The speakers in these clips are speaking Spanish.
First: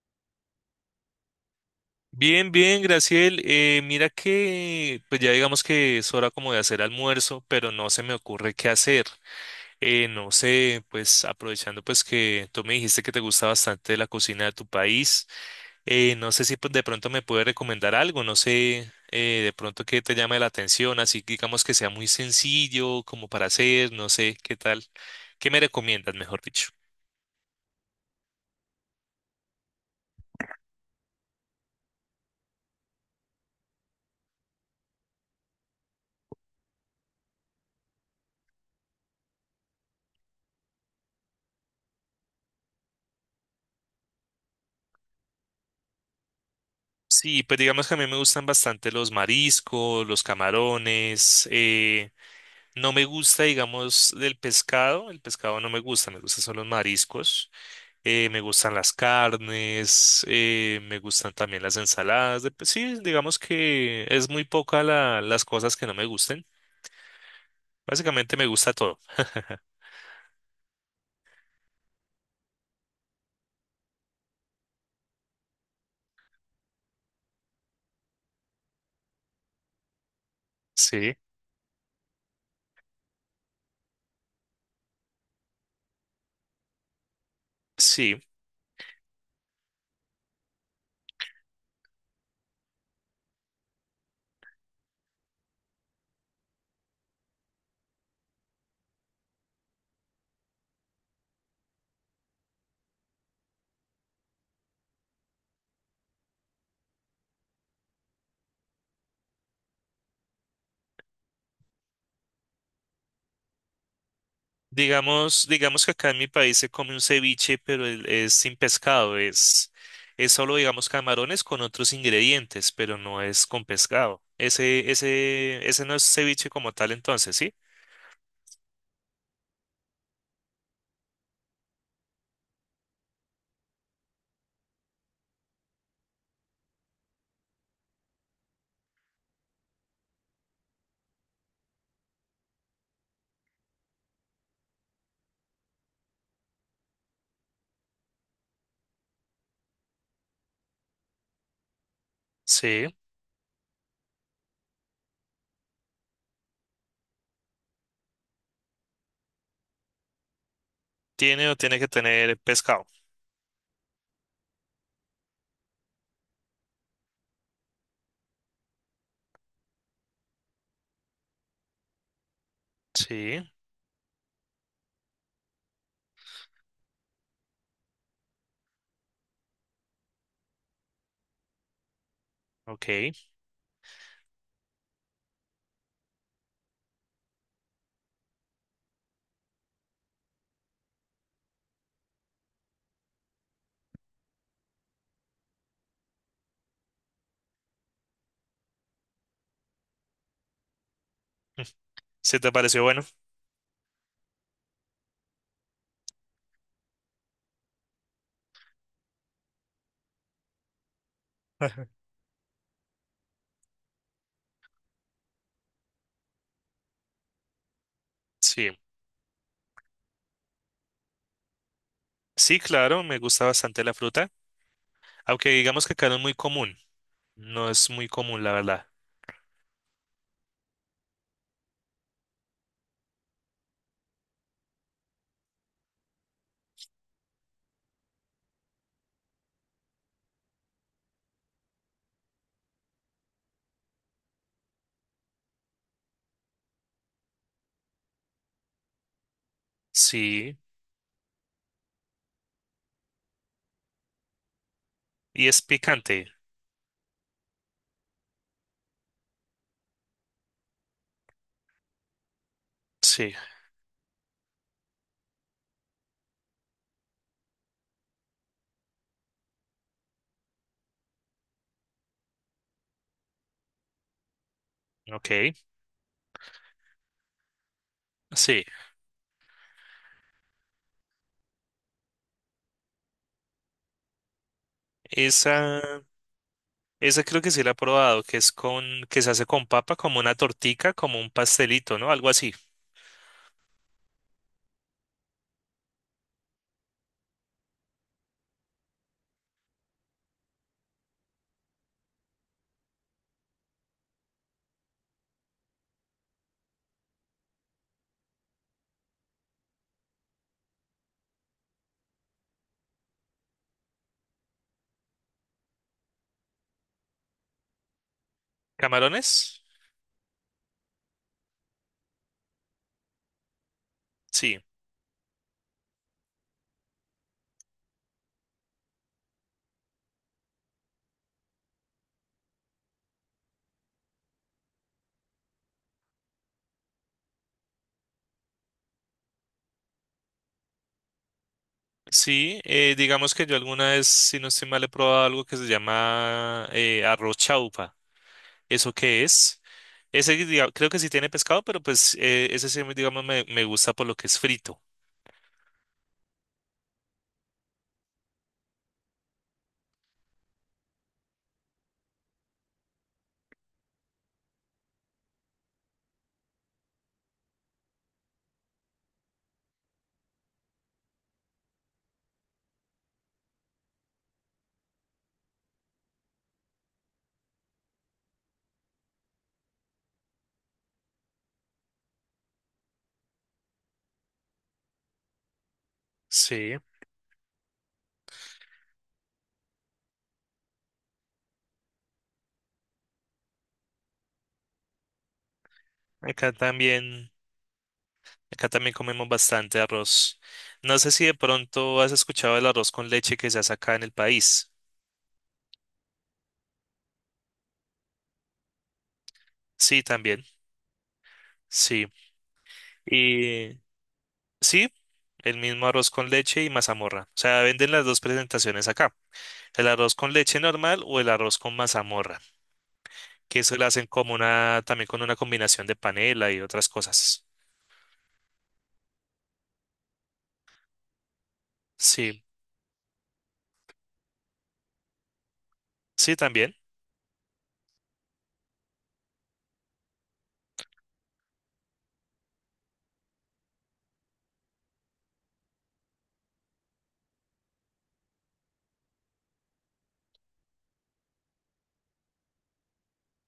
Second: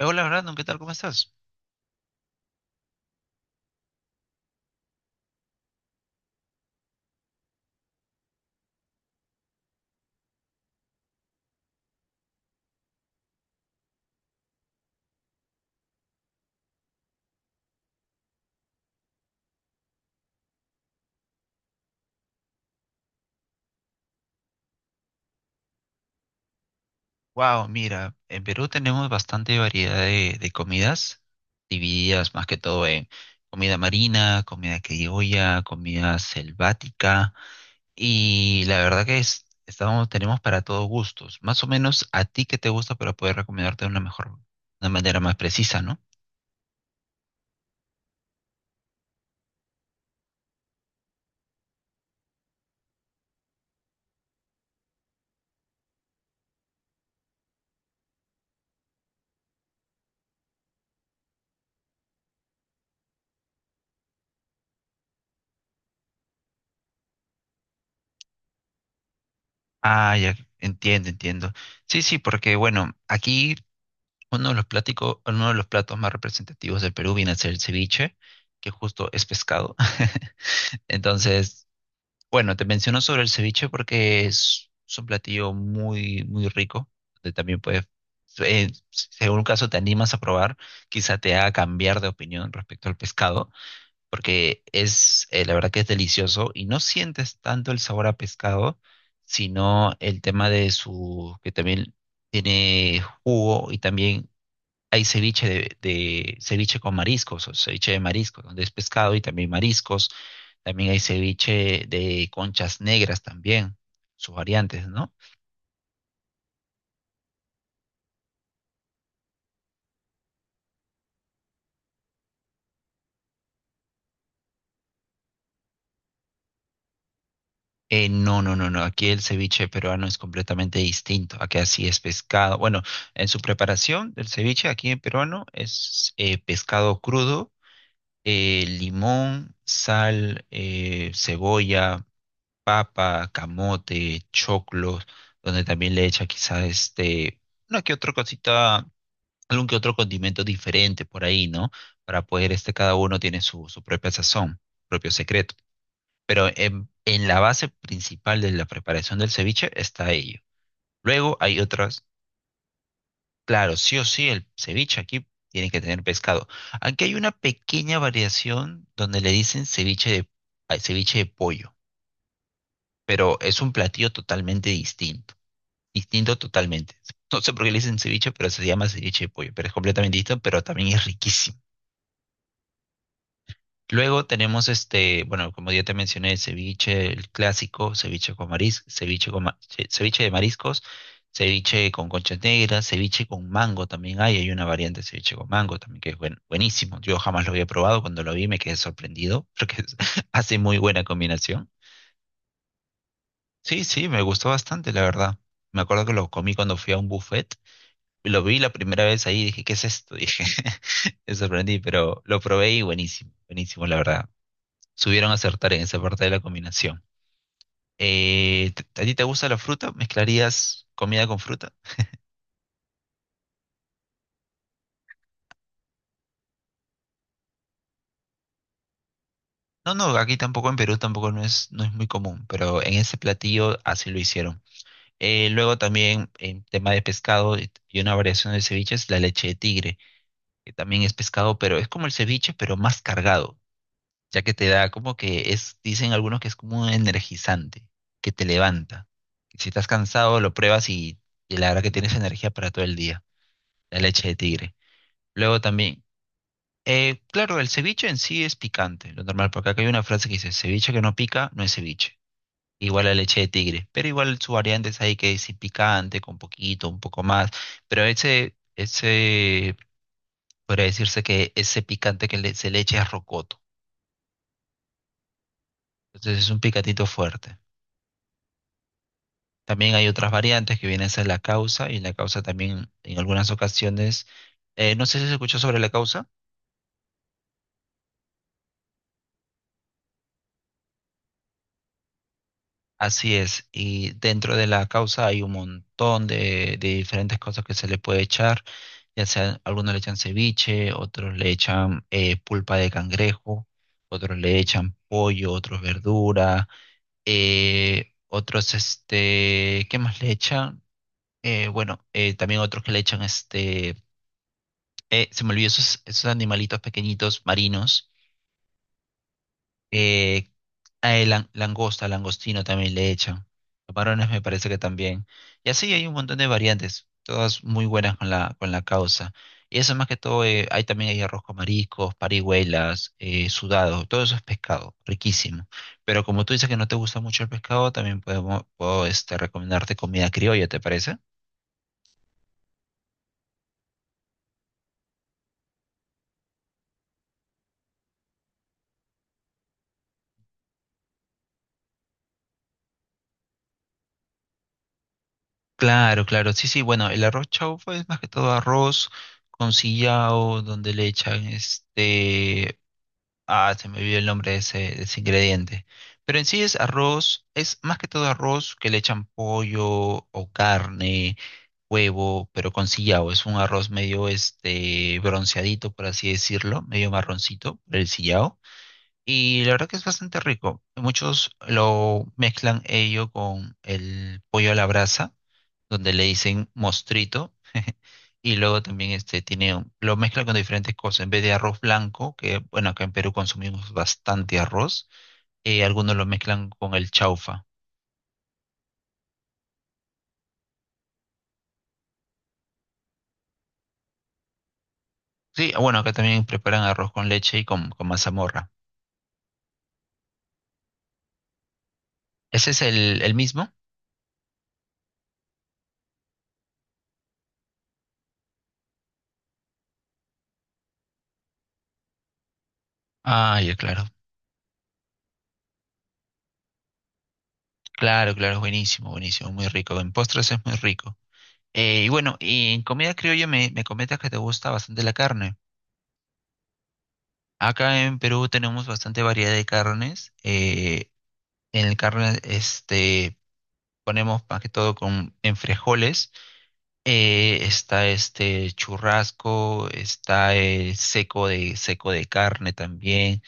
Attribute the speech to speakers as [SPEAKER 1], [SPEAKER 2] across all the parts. [SPEAKER 1] Hola, Brandon, ¿qué tal? ¿Cómo estás?
[SPEAKER 2] Bien, bien, Graciel. Mira que, pues ya digamos que es hora como de hacer almuerzo, pero no se me ocurre qué hacer. No sé, pues aprovechando pues que tú me dijiste que te gusta bastante la cocina de tu país, no sé si pues, de pronto me puedes recomendar algo, no sé, de pronto que te llame la atención, así que digamos que sea muy sencillo como para hacer, no sé, qué tal, qué me recomiendas, mejor dicho.
[SPEAKER 1] Wow, mira, en Perú tenemos bastante variedad de comidas, divididas más que todo en comida marina, comida criolla, comida selvática, y la verdad que es, estamos, tenemos para todos gustos. Más o menos a ti que te gusta para poder recomendarte de una mejor, una manera más precisa, ¿no?
[SPEAKER 2] Sí, pues digamos que a mí me gustan bastante los mariscos, los camarones. No me gusta, digamos, del pescado. El pescado no me gusta, me gustan son los mariscos. Me gustan las carnes, me gustan también las ensaladas. Pues sí, digamos que es muy poca las cosas que no me gusten. Básicamente me gusta todo.
[SPEAKER 1] Ah, ya, entiendo, entiendo. Sí, sí, porque bueno, aquí uno de los pláticos, uno de los platos más representativos del Perú viene a ser el ceviche, que justo es pescado.
[SPEAKER 2] Sí,
[SPEAKER 1] Entonces, bueno, te menciono sobre el ceviche porque es un platillo muy, muy rico, donde también puedes,
[SPEAKER 2] sí.
[SPEAKER 1] según un caso te animas a probar, quizá te haga cambiar de opinión respecto al pescado, porque es, la verdad que es delicioso y no sientes tanto el sabor a pescado, sino el tema de su, que también tiene jugo y también hay ceviche ceviche con mariscos, o ceviche de mariscos, donde es pescado y también mariscos. También hay ceviche de conchas negras también, sus variantes, ¿no?
[SPEAKER 2] Digamos, digamos que acá en mi país se come un ceviche, pero es sin pescado. Es solo, digamos, camarones con otros ingredientes, pero no es con pescado. Ese no es ceviche como tal, entonces, ¿sí?
[SPEAKER 1] No. Aquí el ceviche peruano es completamente distinto. Aquí así es pescado. Bueno, en su preparación del ceviche aquí en peruano es pescado crudo, limón, sal, cebolla papa, camote, choclos, donde también le echa quizás este, una que otra cosita, algún que otro condimento diferente por ahí, ¿no? Para poder este,
[SPEAKER 2] Sí,
[SPEAKER 1] cada uno tiene su, su propia sazón, propio secreto. Pero en la base principal de la preparación del ceviche está ello. Luego
[SPEAKER 2] tiene o
[SPEAKER 1] hay
[SPEAKER 2] tiene que
[SPEAKER 1] otras,
[SPEAKER 2] tener pescado.
[SPEAKER 1] claro, sí o sí, el ceviche aquí tiene que tener pescado. Aquí hay una pequeña variación donde le dicen ceviche de, ay, ceviche de pollo, pero
[SPEAKER 2] Sí,
[SPEAKER 1] es un platillo totalmente distinto. Distinto totalmente. No sé por qué le dicen ceviche, pero se llama ceviche de pollo, pero es completamente distinto, pero también es riquísimo.
[SPEAKER 2] ok.
[SPEAKER 1] Luego tenemos este, bueno, como ya te mencioné, el ceviche, el clásico, ceviche con marisco, ceviche de mariscos, ceviche con conchas negras, ceviche con mango también hay una variante de ceviche con mango también que es buenísimo. Yo jamás lo había probado, cuando lo vi me quedé sorprendido porque hace muy buena
[SPEAKER 2] Mm,
[SPEAKER 1] combinación.
[SPEAKER 2] ¿se te pareció bueno?
[SPEAKER 1] Sí, sí, me gustó bastante, la verdad. Me acuerdo que lo comí cuando fui a un buffet. Lo vi la primera vez ahí y dije, ¿qué es esto? Dije, me sorprendí, pero lo probé y buenísimo, buenísimo, la verdad. Subieron a acertar en esa parte de la combinación.
[SPEAKER 2] Sí.
[SPEAKER 1] A ti te gusta la fruta? ¿Mezclarías comida con fruta?
[SPEAKER 2] Sí, claro, me gusta bastante la fruta, aunque digamos que acá no es muy común. No es muy común, la verdad.
[SPEAKER 1] No, no, aquí tampoco, en Perú tampoco no es, no es muy común, pero en ese platillo así lo hicieron. Luego también en tema de pescado y una variación de ceviche es la leche de tigre, que también es pescado, pero es como el ceviche, pero más cargado. Ya que te da como que es, dicen algunos que es como un energizante, que te levanta. Si estás cansado, lo
[SPEAKER 2] Sí,
[SPEAKER 1] pruebas y la verdad que tienes energía para todo el día, la leche de tigre.
[SPEAKER 2] y es
[SPEAKER 1] Luego también,
[SPEAKER 2] picante.
[SPEAKER 1] claro, el ceviche en sí es picante, lo normal, porque acá hay una frase que dice, ceviche que no pica no es ceviche. Igual la
[SPEAKER 2] Sí,
[SPEAKER 1] leche de tigre, pero igual su variante es ahí que es picante, con poquito, un poco más, pero ese, podría decirse que ese picante que se le echa es rocoto,
[SPEAKER 2] ok.
[SPEAKER 1] entonces es un picatito fuerte.
[SPEAKER 2] Sí,
[SPEAKER 1] También hay otras variantes que vienen a ser la causa y la causa también en algunas ocasiones, no sé si se escuchó sobre
[SPEAKER 2] esa,
[SPEAKER 1] la causa,
[SPEAKER 2] esa creo que sí la he probado, que es con, que se hace con papa, como una tortica, como un pastelito, ¿no? Algo así.
[SPEAKER 1] así es, y dentro de la causa hay un montón de diferentes cosas que se le puede echar, ya sea algunos le echan ceviche, otros le echan pulpa de cangrejo, otros le echan pollo, otros verdura, otros este, ¿qué más le echan? Bueno, también otros que le echan este. Se me olvidó esos, esos animalitos pequeñitos marinos.
[SPEAKER 2] ¿Camarones?
[SPEAKER 1] Eh, langosta, langostino también le echan. Los varones me
[SPEAKER 2] Sí.
[SPEAKER 1] parece que también. Y así hay un montón de variantes, todas muy buenas con la causa. Y eso más que todo, hay también hay arroz con mariscos, parihuelas, sudado, todo eso es pescado, riquísimo. Pero como tú dices que no te gusta mucho el pescado, también podemos, puedo este, recomendarte comida criolla, ¿te parece?
[SPEAKER 2] Sí, digamos que yo alguna vez, si no estoy mal, he probado algo que se llama arroz chaupa. ¿Eso qué es? Creo que sí tiene pescado, pero pues ese sí, digamos, me gusta por lo que es frito.
[SPEAKER 1] Claro, claro, sí, sí, bueno, el arroz chaufa es más que todo arroz con sillao, donde le echan este, ah, se me olvidó el nombre de ese ingrediente, pero en sí es arroz, es más que todo arroz que le echan pollo o carne, huevo, pero con sillao, es un arroz medio este bronceadito, por así decirlo, medio marroncito, el sillao, y la verdad que es bastante rico, muchos lo mezclan ello con el pollo a la brasa donde le dicen
[SPEAKER 2] Sí,
[SPEAKER 1] mostrito, y luego también este tiene, lo mezcla con diferentes cosas, en vez de arroz blanco, que bueno, acá en Perú consumimos bastante arroz, algunos lo
[SPEAKER 2] acá
[SPEAKER 1] mezclan con el
[SPEAKER 2] también.
[SPEAKER 1] chaufa.
[SPEAKER 2] Acá también comemos bastante arroz. No sé si de pronto has escuchado el arroz con leche que se hace acá en el país.
[SPEAKER 1] Sí, bueno, acá también preparan arroz con leche y con mazamorra.
[SPEAKER 2] Sí, también. Sí.
[SPEAKER 1] ¿Ese es el mismo?
[SPEAKER 2] Y sí, el mismo arroz con leche y mazamorra. O sea, venden las dos presentaciones acá. El arroz con leche normal o el arroz con mazamorra.
[SPEAKER 1] Ah,
[SPEAKER 2] Que
[SPEAKER 1] ya,
[SPEAKER 2] eso lo
[SPEAKER 1] claro.
[SPEAKER 2] hacen como una, también con una combinación de panela y otras cosas.
[SPEAKER 1] Claro, claro, es buenísimo, buenísimo, muy rico. En postres es muy rico. Y bueno,
[SPEAKER 2] Sí,
[SPEAKER 1] y en comida criolla me, me comentas que te gusta bastante la carne.
[SPEAKER 2] sí, también.
[SPEAKER 1] Acá en Perú tenemos bastante variedad de carnes. En el carro, este, ponemos más que todo con, en frijoles. Está este churrasco, está el seco de carne también.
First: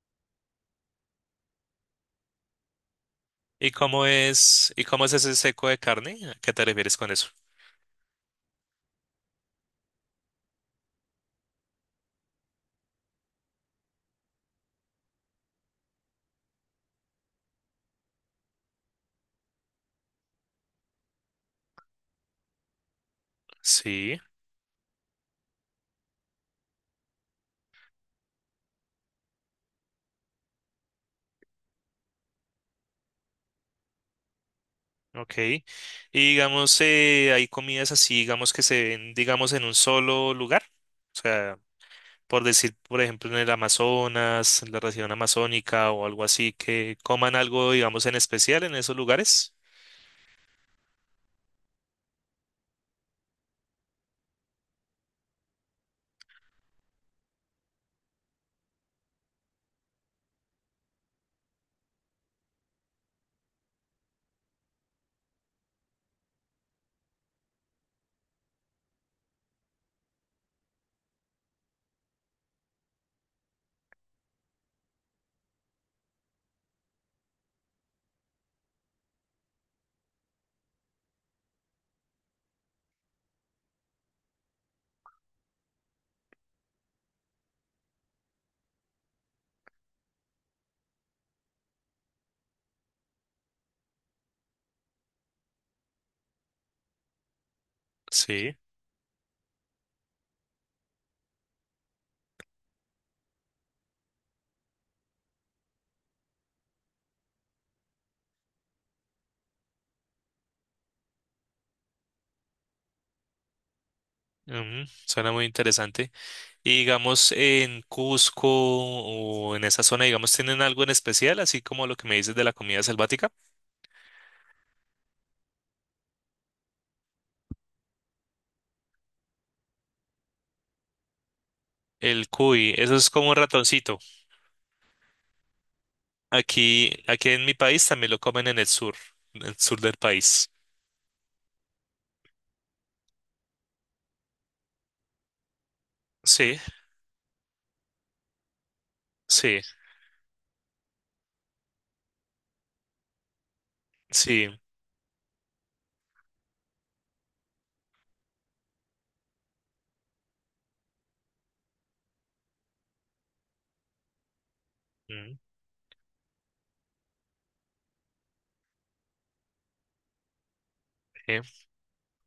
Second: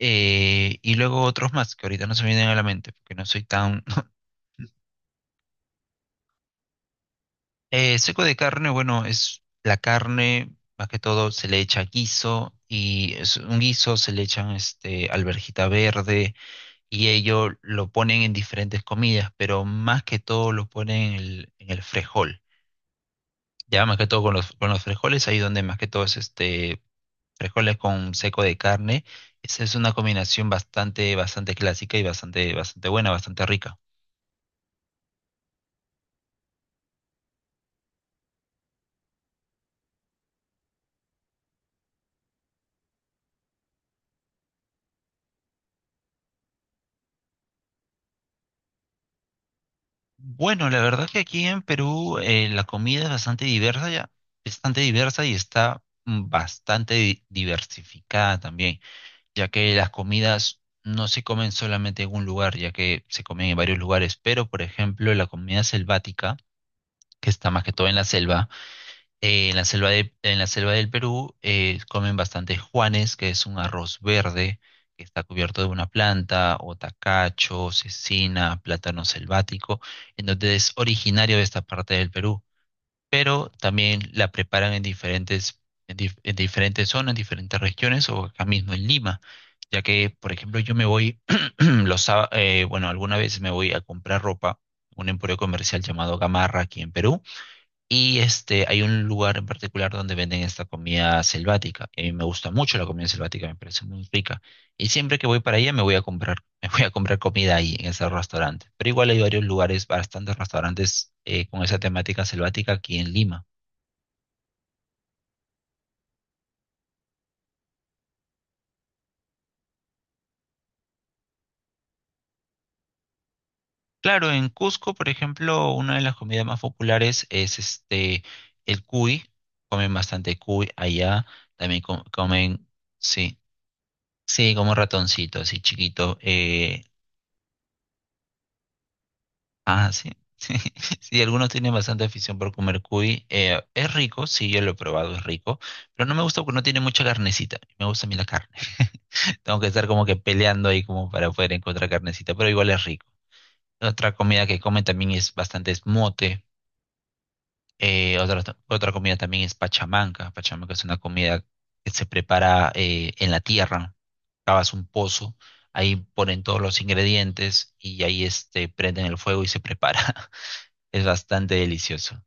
[SPEAKER 1] Y luego otros más que ahorita no se me vienen a la mente porque no soy tan...
[SPEAKER 2] Y cómo es ese seco de carne? ¿A qué te refieres con eso?
[SPEAKER 1] Seco de carne, bueno, es la carne, más que todo se le echa guiso y es un guiso se le echan este, alverjita verde y ello lo ponen en diferentes comidas, pero más que todo lo ponen en el frejol. Ya más que
[SPEAKER 2] Sí.
[SPEAKER 1] todo con los frijoles, ahí donde más que todo es este frijoles con seco de carne. Esa es una combinación bastante, bastante clásica y bastante, bastante buena, bastante rica.
[SPEAKER 2] Ok. Y digamos, hay comidas así, digamos, que se ven, digamos, en un solo lugar. O sea, por decir, por ejemplo, en el Amazonas, en la región amazónica o algo así, que coman algo, digamos, en especial en esos lugares.
[SPEAKER 1] Bueno, la verdad que aquí en Perú la comida es bastante diversa ya, bastante diversa y está bastante diversificada también, ya que las comidas no se comen solamente en un lugar, ya que se comen en varios lugares, pero por ejemplo la comida selvática, que está más que todo en la selva. En la selva en la selva del Perú comen bastante juanes, que es un arroz verde que está cubierto de una planta, o tacacho, cecina, plátano selvático, en donde es originario de esta parte del Perú. Pero también la preparan en diferentes, en en diferentes zonas, en diferentes regiones, o acá mismo en Lima, ya que, por ejemplo, yo me voy, los, bueno, alguna vez me voy a comprar ropa, un emporio comercial llamado Gamarra aquí en Perú y
[SPEAKER 2] Sí.
[SPEAKER 1] este, hay un lugar en particular donde venden esta comida selvática. Y a mí me gusta mucho la comida selvática, me parece muy rica. Y siempre que voy para allá me voy a comprar, me voy a comprar comida ahí en ese restaurante. Pero igual hay varios lugares, bastantes restaurantes con esa temática selvática aquí en Lima.
[SPEAKER 2] Ujú, suena muy interesante. Y digamos, en Cusco o en esa zona, digamos, ¿tienen algo en especial, así como lo que me dices de la comida selvática?
[SPEAKER 1] Claro, en Cusco, por ejemplo, una de las comidas más populares es este el cuy. Comen bastante cuy allá. También
[SPEAKER 2] El
[SPEAKER 1] comen,
[SPEAKER 2] cuy, eso es como un
[SPEAKER 1] sí,
[SPEAKER 2] ratoncito.
[SPEAKER 1] sí, como ratoncito, así chiquito.
[SPEAKER 2] Aquí, aquí en mi país también lo comen en el sur
[SPEAKER 1] Ah,
[SPEAKER 2] del
[SPEAKER 1] sí.
[SPEAKER 2] país.
[SPEAKER 1] Sí, sí, algunos tienen bastante afición por comer cuy. Es rico, sí, yo lo he probado, es rico, pero no me gusta porque
[SPEAKER 2] Sí,
[SPEAKER 1] no tiene mucha carnecita. Me gusta a mí la carne. Tengo
[SPEAKER 2] sí,
[SPEAKER 1] que estar como que peleando ahí como para poder encontrar carnecita, pero igual es rico. Otra comida
[SPEAKER 2] sí.
[SPEAKER 1] que comen también es bastante es mote. Eh, otra, otra comida también es pachamanca. Pachamanca es una comida que se prepara en la tierra. Cavas un pozo,
[SPEAKER 2] Mm,
[SPEAKER 1] ahí ponen todos los ingredientes y ahí este, prenden el fuego y se prepara. Es
[SPEAKER 2] eh,
[SPEAKER 1] bastante delicioso.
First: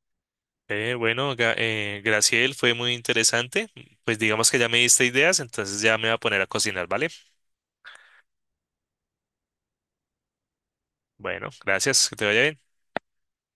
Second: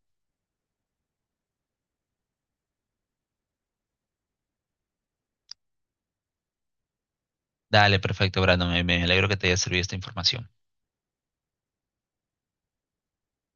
[SPEAKER 2] bueno, Graciel, fue muy interesante. Pues digamos que ya me diste ideas, entonces ya me voy a poner a cocinar, ¿vale?
[SPEAKER 1] Dale, perfecto, Brandon. Me alegro que te haya servido esta información.
[SPEAKER 2] Bueno, gracias, que te vaya bien.